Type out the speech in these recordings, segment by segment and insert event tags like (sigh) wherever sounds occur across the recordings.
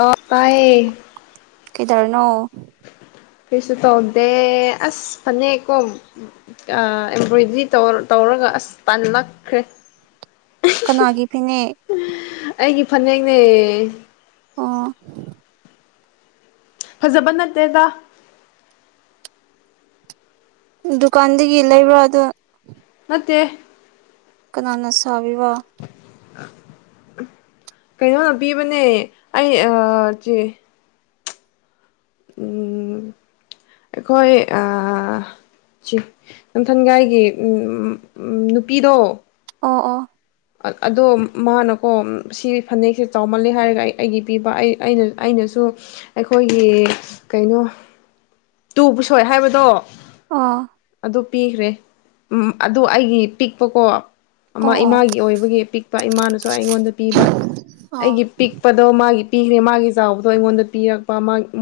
ꯑꯣ ꯇꯥꯏꯌꯦ ꯀꯩꯗꯧꯔꯤꯅꯣ ꯀꯩꯁꯨ ꯇꯧꯗꯦ ꯑꯁ ꯐꯅꯦꯛꯀꯣꯝ ꯑꯦꯝꯕꯔꯣꯏꯗ꯭ꯔꯤ ꯇꯧꯇꯧ ꯇꯧꯔꯒ ꯑꯁ ꯇꯥꯟꯂꯛꯈ꯭ꯔꯦ ꯀꯅꯥꯒꯤ ꯐꯤꯅꯦ ꯑꯩꯒꯤ ꯐꯅꯦꯛꯅꯦ ꯑꯣ ꯐꯖꯕ ꯅꯠꯇꯦꯗ ꯗꯨꯀꯥꯟꯗꯒꯤ ꯂꯩꯕ꯭ꯔꯥꯗ ꯇꯦ ꯀꯅꯥꯅ ꯁꯥꯕꯤ ꯋꯥ ꯀꯩꯅꯣ ꯄꯤꯕꯅꯦ ꯑꯩ ꯆꯦ ꯎꯝ ꯑꯩꯈꯣꯏ ꯑ ꯁꯤ ꯅꯝꯊꯟꯒꯥꯏꯒꯤ ꯅꯨꯄꯤꯗꯣ ꯑꯣ ꯑꯣ ꯑꯗꯣ ꯃꯥꯅꯀꯣ ꯁꯤ ꯐꯅꯦꯛꯁꯦ ꯆꯥꯎꯃꯜꯂꯦ ꯍꯥꯏꯔꯒ ꯑꯩ ꯑꯩꯒꯤ ꯄꯤꯕ ꯑꯩ ꯑꯩꯅ ꯑꯩꯅꯁꯨ ꯑꯩꯈꯣꯏꯒꯤ ꯀꯩꯅꯣ ꯇꯨ ꯄꯨꯁꯣꯏ ꯍꯥꯏꯕꯗꯣ ꯑꯣ ꯑꯗꯨ ꯄꯤꯈ꯭ꯔꯦ ꯎ ꯑꯗꯨ ꯑꯩꯒꯤ ꯄꯤꯛꯄꯀꯣ ꯑꯃ ꯑꯣ ꯑꯣ ꯏꯃꯒꯤ ꯑꯣꯏꯕꯒꯤ ꯑꯄꯤꯛꯄ ꯏꯃꯥꯅꯁꯨ ꯑꯩꯉꯣꯟꯗ ꯄꯤꯕ ꯑꯣ ꯑꯩꯒꯤ ꯄꯤꯛꯄꯗꯣ ꯃꯥꯒꯤ ꯄꯤꯈ꯭ꯔꯦ ꯃꯥꯒꯤ ꯆꯥꯎꯕꯗꯣ ꯑꯩꯉꯣꯟꯗ ꯄꯤꯔꯛꯄ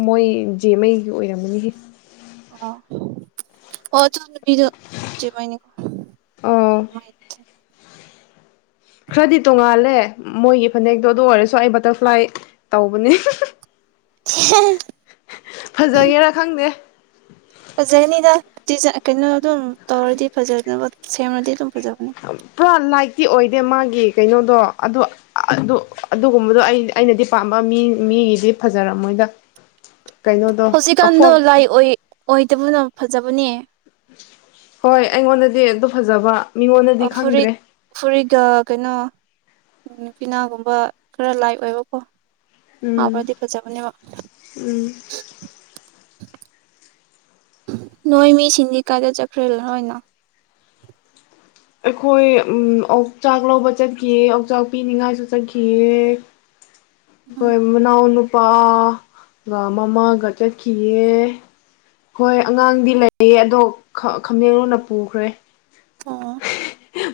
ꯃꯣꯏ ꯖꯦ ꯃꯩꯒꯤ ꯑꯣꯏꯔꯝꯃꯅꯤꯍꯦ ꯑ ꯑꯣ ꯆꯗꯦꯅꯤ ꯑꯣ (unintelligible) ꯈꯔꯗꯤ ꯇꯣꯡꯉꯥꯜꯂꯦ ꯃꯣꯏꯒꯤ ꯐꯅꯦꯛꯇꯣ ꯑꯗꯨ ꯑꯣꯏꯔꯁꯨ ꯑꯩ ꯕꯇꯔꯐ꯭ꯂꯥꯏ ꯇꯧꯕꯅꯤ ꯐꯖꯒꯦꯔꯥ ꯈꯪꯗꯦ ꯎꯝ ꯐꯖꯔꯅꯤꯗ (unintelligible) ꯀꯩꯅꯣ ꯑꯗꯨꯝ ꯇꯧꯔꯗꯤ ꯐꯖꯗꯅꯕ ꯁꯦꯝꯃꯗꯤ ꯑꯗꯨꯝ ꯐꯖꯕꯅꯦ ꯄꯨꯔꯥ ꯂꯥꯏꯠ ꯀꯤ ꯑꯣꯏꯗꯦ ꯃꯥꯒꯤ ꯀꯩꯅꯣꯗꯣ ꯑꯗꯨ ꯑꯗꯨ ꯑꯗꯨꯒꯨꯝꯕꯗꯣ ꯑꯩ ꯑꯩꯅꯗꯤ ꯄꯥꯝꯕ ꯃꯤ ꯃꯤꯒꯤꯗꯤ ꯐꯖꯔꯝꯃꯣꯏꯗ ꯀꯩꯅꯣꯗꯣ ꯍꯧꯖꯤꯛꯀꯥꯟꯗ ꯀꯐꯣꯛ ꯂꯥꯏ ꯑꯣꯏ ꯑꯣꯏꯗꯕꯅꯣ ꯐꯖꯕꯅꯦ ꯍꯣꯏ ꯑꯩꯉꯣꯟꯗꯗꯤ ꯑꯗꯨ ꯐꯖꯕ ꯑ ꯃꯤꯉꯣꯟꯗꯗꯤ ꯐꯨꯔꯤꯠ ꯈꯪꯗ꯭ꯔꯦ ꯐꯨꯔꯤꯠ ꯀꯩꯅꯣ ꯅꯨꯄꯤꯅꯥꯒꯨꯝꯕ ꯈꯔ ꯂꯥꯏ ꯑꯣꯏꯕꯀꯣ ꯎꯝ ꯑꯕꯗꯤ ꯐꯖꯕꯅꯦꯕ ꯎꯝ ꯅꯣꯏ ꯃꯤ ꯁꯤꯟꯗꯤ ꯀꯥꯗ ꯆꯠꯈ꯭ꯔꯦ ꯅꯣꯏꯅ ꯑꯩꯈꯣꯏ ꯑꯣꯆꯥꯛ ꯂꯧꯕ ꯆꯠꯈꯤꯑ ꯑꯣꯛꯆꯥꯛ ꯄꯤꯅꯤꯡꯉꯥꯏꯁꯨ ꯆꯠꯈꯤꯑꯦ ꯎꯝ ꯍꯣꯏ ꯃꯅꯥꯎ ꯅꯨꯄꯥꯒ ꯃꯃꯥꯒ ꯆꯠꯈꯤꯑꯦ ꯍꯣꯏ ꯑꯉꯥꯡꯗꯤ ꯂꯩꯌꯦ ꯑꯗꯣ ꯈꯥꯝꯃꯦꯦꯟꯣꯟꯅ ꯄꯨꯈ꯭ꯔꯦ ꯑꯣ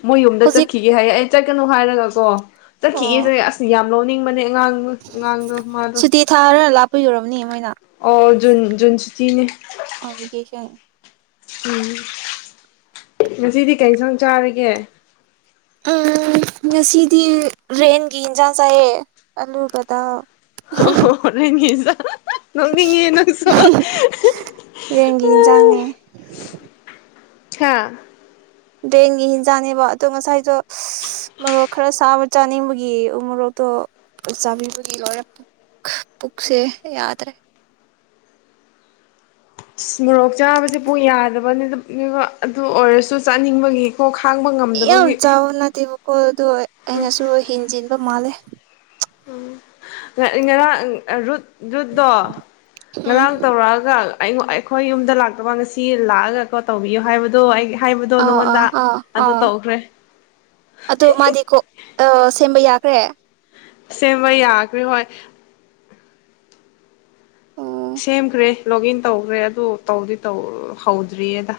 ꯃꯣꯏ ꯌꯨꯝꯗ ꯍꯧꯖꯤꯛ ꯆꯠꯈꯤꯒꯦ ꯍꯥꯏꯌꯦ ꯑꯩ ꯀꯩꯅꯣ ꯍꯥꯏꯔꯒ ꯀꯣ ꯑꯣ ꯆꯠꯈꯤꯑꯁꯦ ꯑꯁ ꯌꯥꯝ ꯂꯣꯅꯤꯡ ꯃ ꯉꯥꯡꯣ ꯉꯥꯡꯣ ꯃꯥꯗꯨ ꯀ ꯌꯧꯔꯕꯅꯦ ꯑꯣꯖꯟ ꯖꯟꯁꯤꯇꯤꯅꯦ ꯚꯦꯀꯦꯁꯟ ꯎꯝ ꯉꯁꯤꯗꯤ ꯀꯩ ꯁ ꯆꯥꯔꯒꯦ ꯎꯝ ꯉꯁꯤꯗꯤ ꯔꯦꯟꯒꯤ ꯏꯟꯁꯥꯡ ꯆꯥꯏꯌꯦ ꯑꯂꯨꯕꯗ ꯑꯣ ꯍ ꯍꯛ ꯅꯉꯉ ꯅꯁꯨꯣ ꯔꯦꯟꯒꯤ ꯎ ꯍꯤꯟꯖꯥꯡꯅꯦ ꯆ ꯕꯦꯟꯒꯤ ꯍꯤꯟꯖꯥꯡꯅꯦꯕ ꯑꯗꯣ ꯉꯁꯥꯏꯁꯨꯣ ꯃꯣꯔꯣꯛ ꯈꯔ ꯁꯥꯕ ꯆꯥꯅꯤꯡꯕꯒꯤ ꯃꯣꯔꯣꯛꯇꯣ ꯆꯥꯕꯤꯕꯒꯤ ꯂꯣꯏꯔꯦ ꯄꯨꯛꯁꯦ ꯌꯥꯗ꯭ꯔꯦ ꯃꯣꯔꯣꯛ ꯆꯥꯕꯁꯦ ꯄ ꯌꯥꯗꯕꯅꯤ ꯑꯗꯨ ꯑꯣꯏꯔꯁꯨ ꯆꯥꯅꯤꯡꯕꯒꯤꯀꯣ ꯈꯥꯡꯕ ꯌꯥꯝ ꯉꯝꯗꯕꯒꯤ ꯆꯥꯎꯕ ꯅꯠꯇꯦꯕꯀꯣ ꯑꯗꯣ ꯑꯩꯅꯁꯨ ꯍꯦꯟꯖꯤꯟꯕ ꯃꯥꯜꯂꯦ ꯎꯝ ꯉꯔꯥꯡ ꯔꯨꯠ ꯨꯠꯇꯣ ꯎꯝ ꯉꯔꯥꯡ ꯇꯧꯔꯛꯑꯒ ꯑꯩ ꯑꯩꯈꯣꯏ ꯌꯨꯝꯗ ꯂꯥꯛꯇꯕ ꯉꯁꯤ ꯂꯥꯛꯑꯒ ꯀꯣ ꯇꯧꯕꯤꯌꯣ ꯍꯥꯏꯕꯗꯣ ꯑꯩ ꯍꯥꯏꯕꯗꯣ ꯑꯥ ꯑꯥ ꯅꯉꯣꯟꯗ ꯑꯥ ꯑꯗꯨ ꯑꯥ ꯇꯧꯈ꯭ꯔꯦ ꯑꯗꯨ ꯃꯥꯗꯤ ꯀꯣ ꯑ ꯁꯦꯝꯕ ꯌꯥ ꯁꯦ ꯁꯦꯚꯏ ꯌꯥꯒꯕꯤ ꯍꯣꯏ ꯑꯣ ꯁꯦꯝꯈ꯭ꯔꯦ ꯂꯣꯣꯛ ꯏꯟ ꯇꯧꯈ꯭ꯔꯦ ꯑꯗꯨ ꯇꯧꯗꯤꯧ ꯍꯧꯗ꯭ꯔꯤꯌꯦꯗ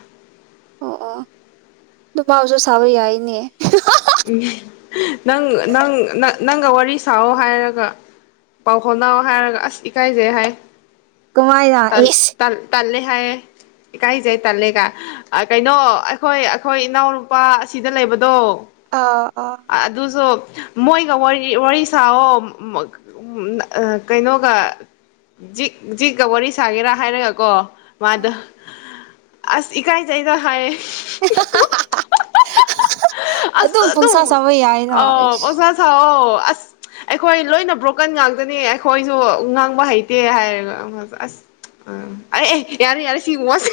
ꯑꯣ ꯑꯣ ꯑꯗꯨ ꯃꯥꯎꯁꯨ ꯁꯥꯕ ꯌꯥꯏꯅꯦ ꯎꯝ ꯅꯪ ꯅꯪ ꯅꯪꯒ ꯋꯥꯔꯤ ꯁꯥꯑꯣ ꯍꯥꯏꯔꯒ ꯄꯥꯎ ꯈꯥꯎꯅꯑꯣ ꯍꯥꯏꯔꯒ ꯑꯁ ꯏꯀꯥꯏꯖꯩ ꯍꯥꯏ ꯀꯃꯥꯏꯗ ꯑꯦꯁ ꯍꯥꯏ ꯏꯀꯥꯏꯖꯩ ꯇꯜꯂꯦꯒ ꯀꯩꯅꯣ ꯑꯩꯈꯣꯏ ꯑꯩꯈꯣꯏ ꯏꯅꯥꯎꯅꯨꯄꯥ ꯑꯁꯤꯗ ꯂꯩꯕꯗꯣ ꯑꯥ ꯑꯥ ꯑꯗꯨꯁꯨ ꯃꯣꯏꯒ ꯋꯥꯔꯤ ꯁꯥꯍꯣ ꯀꯩꯅꯣꯒ ꯖꯤꯛ ꯖꯤꯛꯀ ꯋꯥꯔꯤ ꯁꯥꯒꯦꯔꯥ ꯍꯥꯏꯔꯒꯀꯣ ꯃꯥꯗꯣ ꯑꯥ ꯑꯁ ꯏꯀꯥꯏꯖꯩꯗ ꯍꯥꯏꯌꯦ (inaudible) ꯑꯁ ꯑꯗꯨꯝ ꯄꯨꯡꯁꯥ ꯁꯥꯥꯕ ꯌꯥꯏꯅꯁ ꯑꯣ ꯑꯣꯖꯥ ꯁꯥꯑꯣ ꯑꯁ ꯑꯩꯈꯣꯏ ꯂꯣꯏꯅ ꯕ꯭ꯔꯣꯀꯟ ꯉꯥꯛꯇꯅꯤ ꯑꯩꯈꯣꯏꯁꯨ ꯉꯥꯡꯕ ꯍꯩꯇꯦ ꯍꯥꯏꯔꯒ ꯑꯁ ꯎꯥ ꯑꯦ ꯑꯦ ꯌꯥꯅꯤꯦ ꯌꯥꯔꯦ ꯁꯤꯒꯨꯝꯉꯣꯁꯦ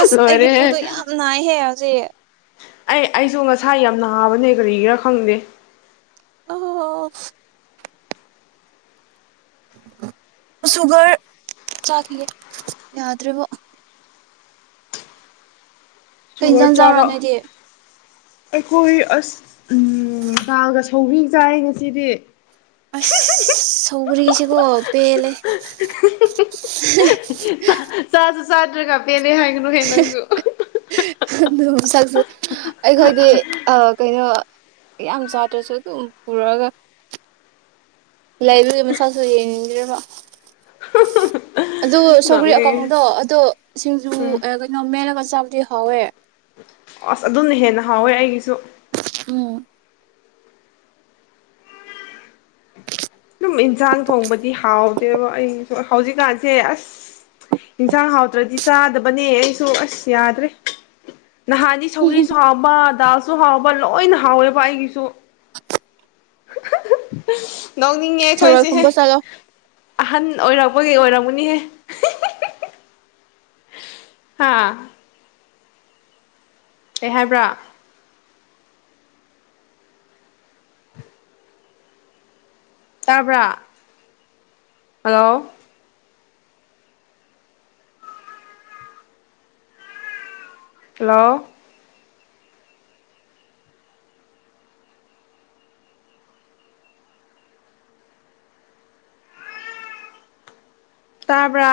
ꯑꯁ ꯑꯩꯒꯤ ꯂꯣꯏꯔꯦꯍꯦ ꯄꯨꯗꯣ ꯌꯥꯝ ꯅꯥꯏꯍꯦ ꯎꯆ ꯑꯩ ꯑꯩꯁꯨ ꯉꯁꯥꯏ ꯌꯥꯝ ꯅꯥꯕꯅꯦ ꯀꯔꯤꯒꯤꯔꯥ ꯈꯪꯗꯦ ꯑꯣ ꯁꯨꯒꯔ ꯆꯥꯈꯤꯒꯦ ꯌꯥꯗ꯭ꯔꯦꯕꯣ ꯁꯨꯒꯔ ꯀꯟꯖꯥꯡ ꯆ ꯆꯥꯎꯔ ꯆꯥꯔ ꯅꯣꯏꯗꯤ ꯑꯩꯈꯣꯏ ꯑꯁ ꯎ ꯄꯥꯒ ꯁꯧꯕꯤ ꯆꯥꯏ ꯉꯁꯤꯗꯤ ꯄꯨꯒꯤꯁꯤ ꯀꯣ ꯄꯦ ꯂꯩꯦ ꯁꯥꯇꯔꯒꯕꯦꯟ ꯍꯥꯏꯒꯅꯨ ꯍꯦ ꯅꯪꯁꯨ ꯁ ꯑꯩꯈꯣꯏꯗꯤ ꯀꯩꯅꯣ ꯌꯥꯝ ꯁꯥꯥꯗ꯭ꯔꯁꯨ ꯑꯗꯨꯝ ꯄꯨꯔꯛꯑꯒ ꯂꯩꯥꯏꯕꯤꯒꯤ ꯃꯁꯛꯁꯨ ꯌꯦꯡ꯭ꯔ ꯋꯥ ꯑꯗꯨ ꯁꯧꯒ꯭ꯔꯤ ꯅꯣꯛꯅꯤꯡꯉꯦ ꯑꯀꯪꯕꯗꯣ ꯑꯗꯨꯗꯣ ꯁꯤꯡꯖꯨ ꯎꯝ ꯀꯩꯅꯣ ꯃꯦꯜꯂꯒ ꯆꯥ ꯗꯤ ꯍꯋꯦ ꯑꯁ ꯑꯗꯨꯝꯅ ꯍꯦꯟꯅ ꯍꯥꯎꯋꯦ ꯑꯩꯒꯤꯁꯨ ꯎꯝ ꯁꯝ ꯏꯟꯁꯥꯡ ꯊꯣꯡꯕꯗꯤ ꯍꯥꯎꯗꯦꯕ ꯑꯩꯁꯨ ꯍꯧꯖꯤꯛꯀꯥꯟꯁꯦ ꯑꯁ ꯏꯟꯁꯥꯡ ꯍꯥꯎꯗ꯭ꯔꯗꯤ ꯆꯥꯗꯕꯅꯦ ꯑꯩꯁꯨ ꯑꯁ ꯌꯥꯗ꯭ꯔꯦ ꯅꯍꯥꯟꯗꯤ ꯁꯧꯒꯔꯤꯁꯨ ꯍꯥꯎꯕ ꯑꯗꯥꯜ ꯁꯨ ꯍꯥꯎꯕ ꯂꯣꯏꯅ ꯍꯥꯎꯋꯦꯕ ꯑꯩꯒꯤꯁꯨ ꯅꯣꯛꯅꯤꯡꯉꯦ ꯊꯔꯣꯏ ꯑꯩꯈꯣꯏꯁꯦ ꯈꯨꯝꯕ ꯆꯠꯂꯣ ꯑꯍꯟ ꯑꯣꯏꯔꯕ ꯃꯣꯏꯒꯤꯩ ꯑꯣꯏꯔꯝꯒꯨꯅꯤꯍꯦ ꯍꯥꯥ ꯀꯩ ꯍꯥꯏꯕ꯭ꯔꯥ ꯇꯥꯕ꯭ꯔꯥ ꯍꯜꯂꯣ ꯍꯜꯂꯣ ꯇꯥꯕ꯭ꯔ